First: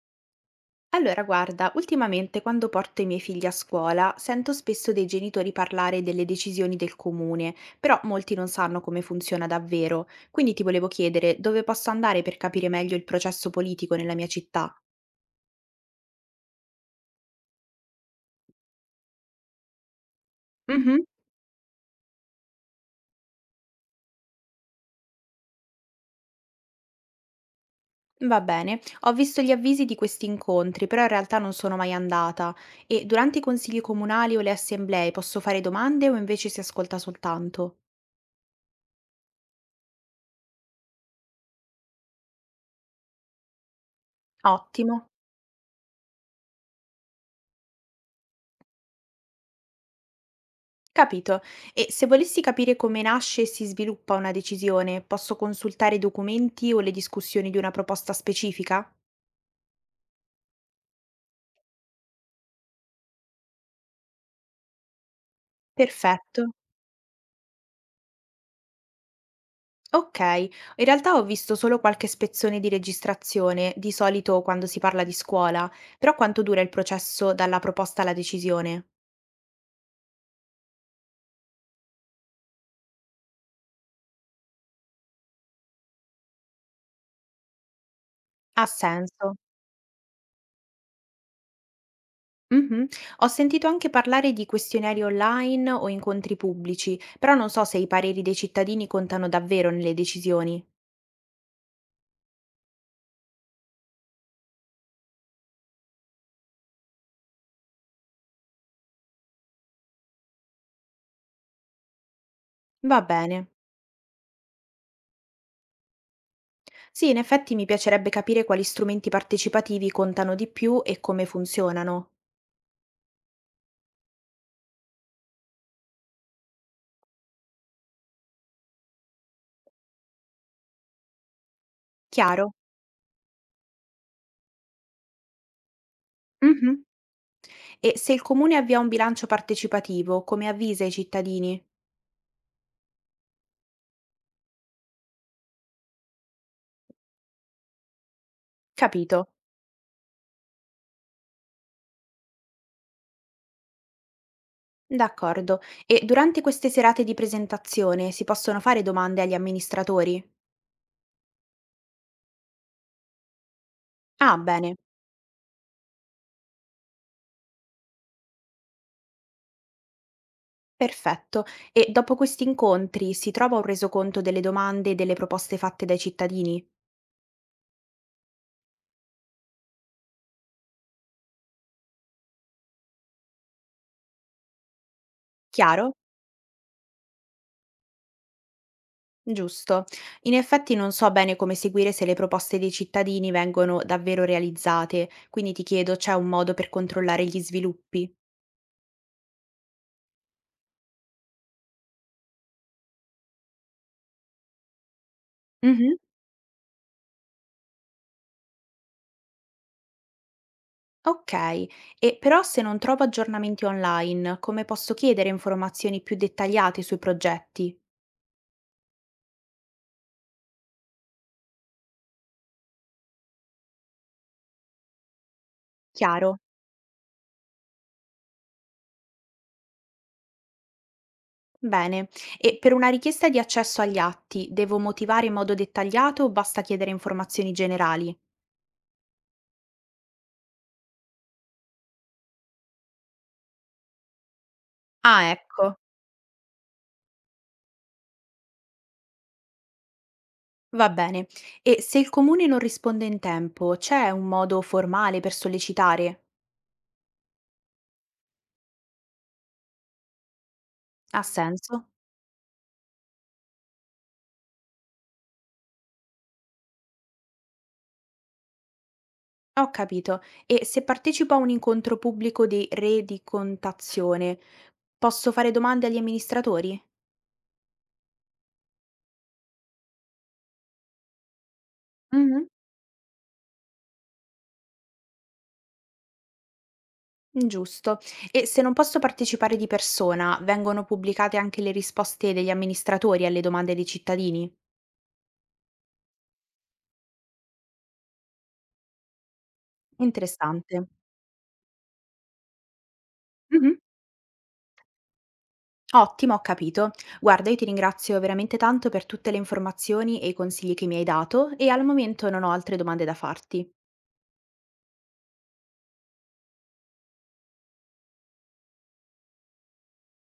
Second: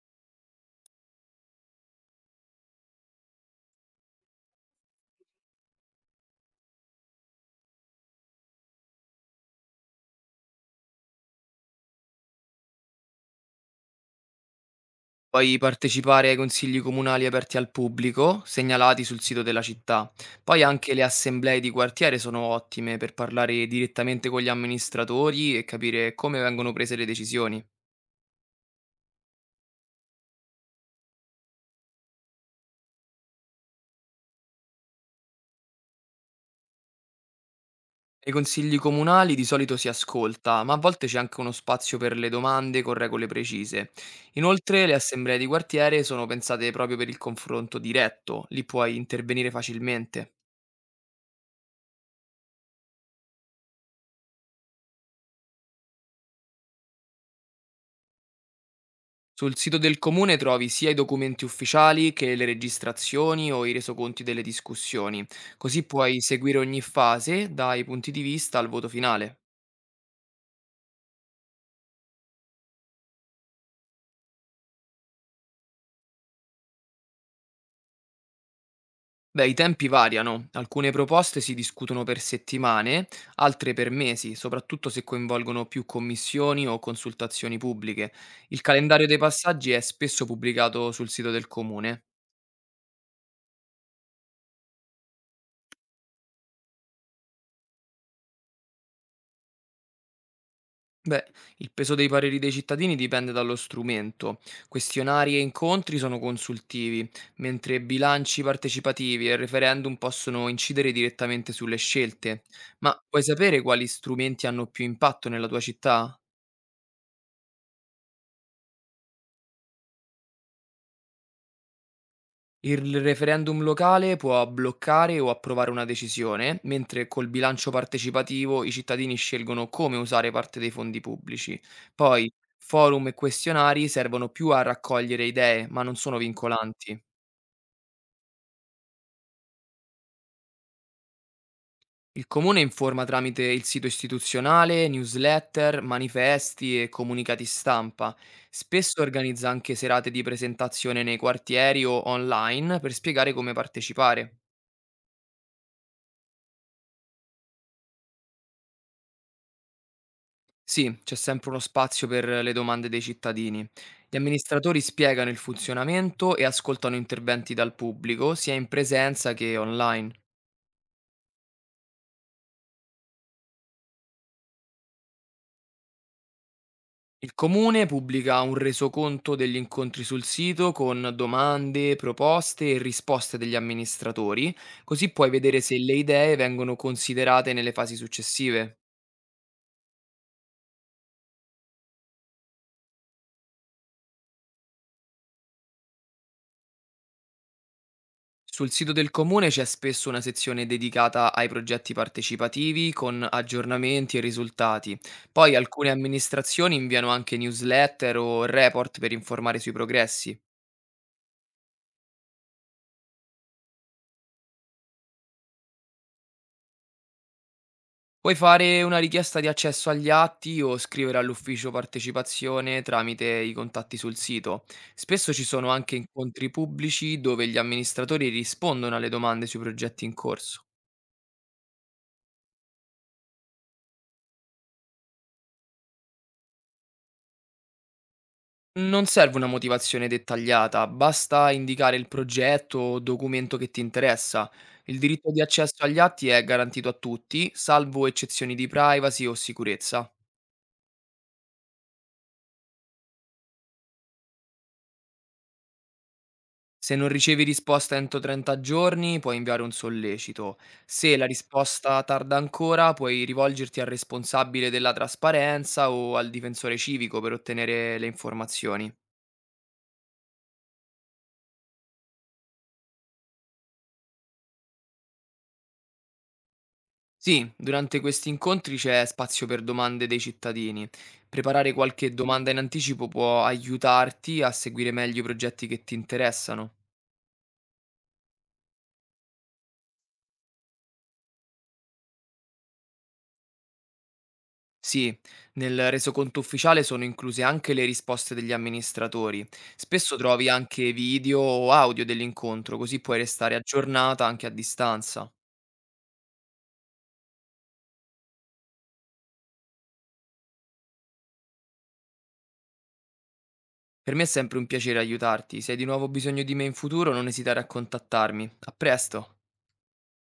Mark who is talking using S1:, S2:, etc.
S1: Allora, guarda, ultimamente quando porto i miei figli a scuola sento spesso dei genitori parlare delle decisioni del comune, però molti non sanno come funziona davvero, quindi ti volevo chiedere dove posso andare per capire meglio il processo politico nella mia città.
S2: Puoi partecipare ai consigli comunali aperti al pubblico, segnalati sul sito della città. Poi anche
S1: Mhm.
S2: le assemblee di quartiere sono ottime per parlare direttamente con gli amministratori e capire come vengono prese le decisioni.
S1: Va bene, ho visto gli avvisi di questi incontri, però in realtà non sono mai andata e durante i consigli comunali o le assemblee posso fare domande o invece si ascolta soltanto?
S2: Ai consigli comunali di solito si ascolta, ma a volte c'è anche uno spazio per le domande con regole precise. Inoltre le
S1: Ottimo.
S2: assemblee di quartiere sono pensate proprio per il confronto diretto, lì puoi intervenire facilmente.
S1: Capito. E se volessi capire come nasce e si sviluppa una decisione, posso consultare i documenti o le discussioni di una proposta specifica?
S2: Sul sito del comune trovi sia i documenti ufficiali che le registrazioni o i resoconti delle discussioni, così puoi
S1: Perfetto.
S2: seguire ogni fase dai punti di vista al voto finale.
S1: Ok, in realtà ho visto solo qualche spezzone di registrazione, di solito quando si parla di scuola, però quanto dura il processo dalla proposta alla decisione?
S2: Beh, i tempi variano, alcune proposte si discutono per settimane, altre per mesi, soprattutto se coinvolgono più commissioni o consultazioni pubbliche. Il
S1: Ha
S2: calendario dei
S1: senso.
S2: passaggi è spesso pubblicato sul sito del comune.
S1: Mhm. Ho sentito anche parlare di questionari online o incontri pubblici, però non so se i pareri dei cittadini contano davvero nelle decisioni.
S2: Beh, il peso dei pareri dei cittadini dipende dallo strumento. Questionari e incontri sono consultivi, mentre bilanci partecipativi e referendum possono incidere direttamente sulle scelte. Ma
S1: Va
S2: vuoi
S1: bene.
S2: sapere quali strumenti hanno più impatto nella tua città?
S1: Sì, in effetti mi piacerebbe capire quali strumenti partecipativi contano di più e come funzionano.
S2: Il referendum locale può bloccare o approvare una decisione, mentre col bilancio partecipativo i cittadini scelgono come usare parte dei fondi pubblici. Poi,
S1: Chiaro.
S2: forum e questionari servono più a raccogliere idee, ma non sono
S1: Mhm.
S2: vincolanti.
S1: E se il comune avvia un bilancio partecipativo, come avvisa i cittadini?
S2: Il comune informa tramite il sito istituzionale, newsletter, manifesti e comunicati stampa. Spesso
S1: Capito.
S2: organizza anche serate di presentazione nei quartieri o online per spiegare come partecipare.
S1: D'accordo. E durante queste serate di presentazione si possono fare domande agli amministratori?
S2: Sì, c'è sempre uno spazio per le domande dei cittadini. Gli
S1: Ah, bene.
S2: amministratori spiegano il funzionamento e ascoltano interventi dal pubblico, sia in presenza che online.
S1: Perfetto. E dopo questi incontri si trova un resoconto delle domande e delle proposte fatte dai cittadini?
S2: Il comune pubblica un resoconto degli incontri sul sito con domande, proposte e risposte degli amministratori, così puoi vedere se
S1: Chiaro.
S2: le idee vengono considerate nelle fasi successive.
S1: Giusto. In effetti non so bene come seguire se le proposte dei cittadini vengono davvero realizzate, quindi ti chiedo, c'è un modo per controllare gli sviluppi?
S2: Sul sito del comune c'è spesso una sezione dedicata ai progetti partecipativi con aggiornamenti e risultati. Poi alcune
S1: Mhm.
S2: amministrazioni inviano anche newsletter o report per informare sui progressi.
S1: Ok, e però se non trovo aggiornamenti online, come posso chiedere informazioni più dettagliate sui progetti?
S2: Puoi fare una richiesta di accesso agli atti o scrivere all'ufficio partecipazione tramite i contatti sul sito. Spesso ci sono anche
S1: Chiaro.
S2: incontri pubblici dove gli amministratori rispondono alle domande sui progetti in corso.
S1: Bene. E per una richiesta di accesso agli atti, devo motivare in modo dettagliato o basta chiedere informazioni generali?
S2: Non serve una motivazione dettagliata, basta indicare il progetto o documento che ti interessa. Il
S1: Ah,
S2: diritto di
S1: ecco.
S2: accesso agli atti è garantito a tutti, salvo eccezioni di privacy o sicurezza.
S1: Va bene. E se il comune non risponde in tempo, c'è un modo formale per sollecitare?
S2: Se non ricevi risposta entro 30 giorni, puoi inviare un sollecito. Se
S1: Ha
S2: la
S1: senso.
S2: risposta tarda ancora, puoi rivolgerti al responsabile della trasparenza o al difensore civico per ottenere le informazioni.
S1: Ho capito. E se partecipo a un incontro pubblico di rendicontazione, posso fare domande agli amministratori?
S2: Sì, durante questi incontri c'è spazio per domande dei cittadini. Preparare qualche
S1: Mhm.
S2: domanda in anticipo può aiutarti a seguire meglio i progetti che ti interessano.
S1: Giusto. E se non posso partecipare di persona, vengono pubblicate anche le risposte degli amministratori alle domande dei cittadini?
S2: Sì, nel resoconto ufficiale sono incluse anche le risposte degli amministratori. Spesso trovi
S1: Interessante.
S2: anche video o audio dell'incontro, così puoi restare aggiornata anche a distanza.
S1: Ottimo, ho capito. Guarda, io ti ringrazio veramente tanto per tutte le informazioni e i consigli che mi hai dato e al momento non ho altre domande da farti.
S2: Per me è sempre un piacere aiutarti. Se hai di nuovo bisogno di me in futuro, non esitare a contattarmi. A presto!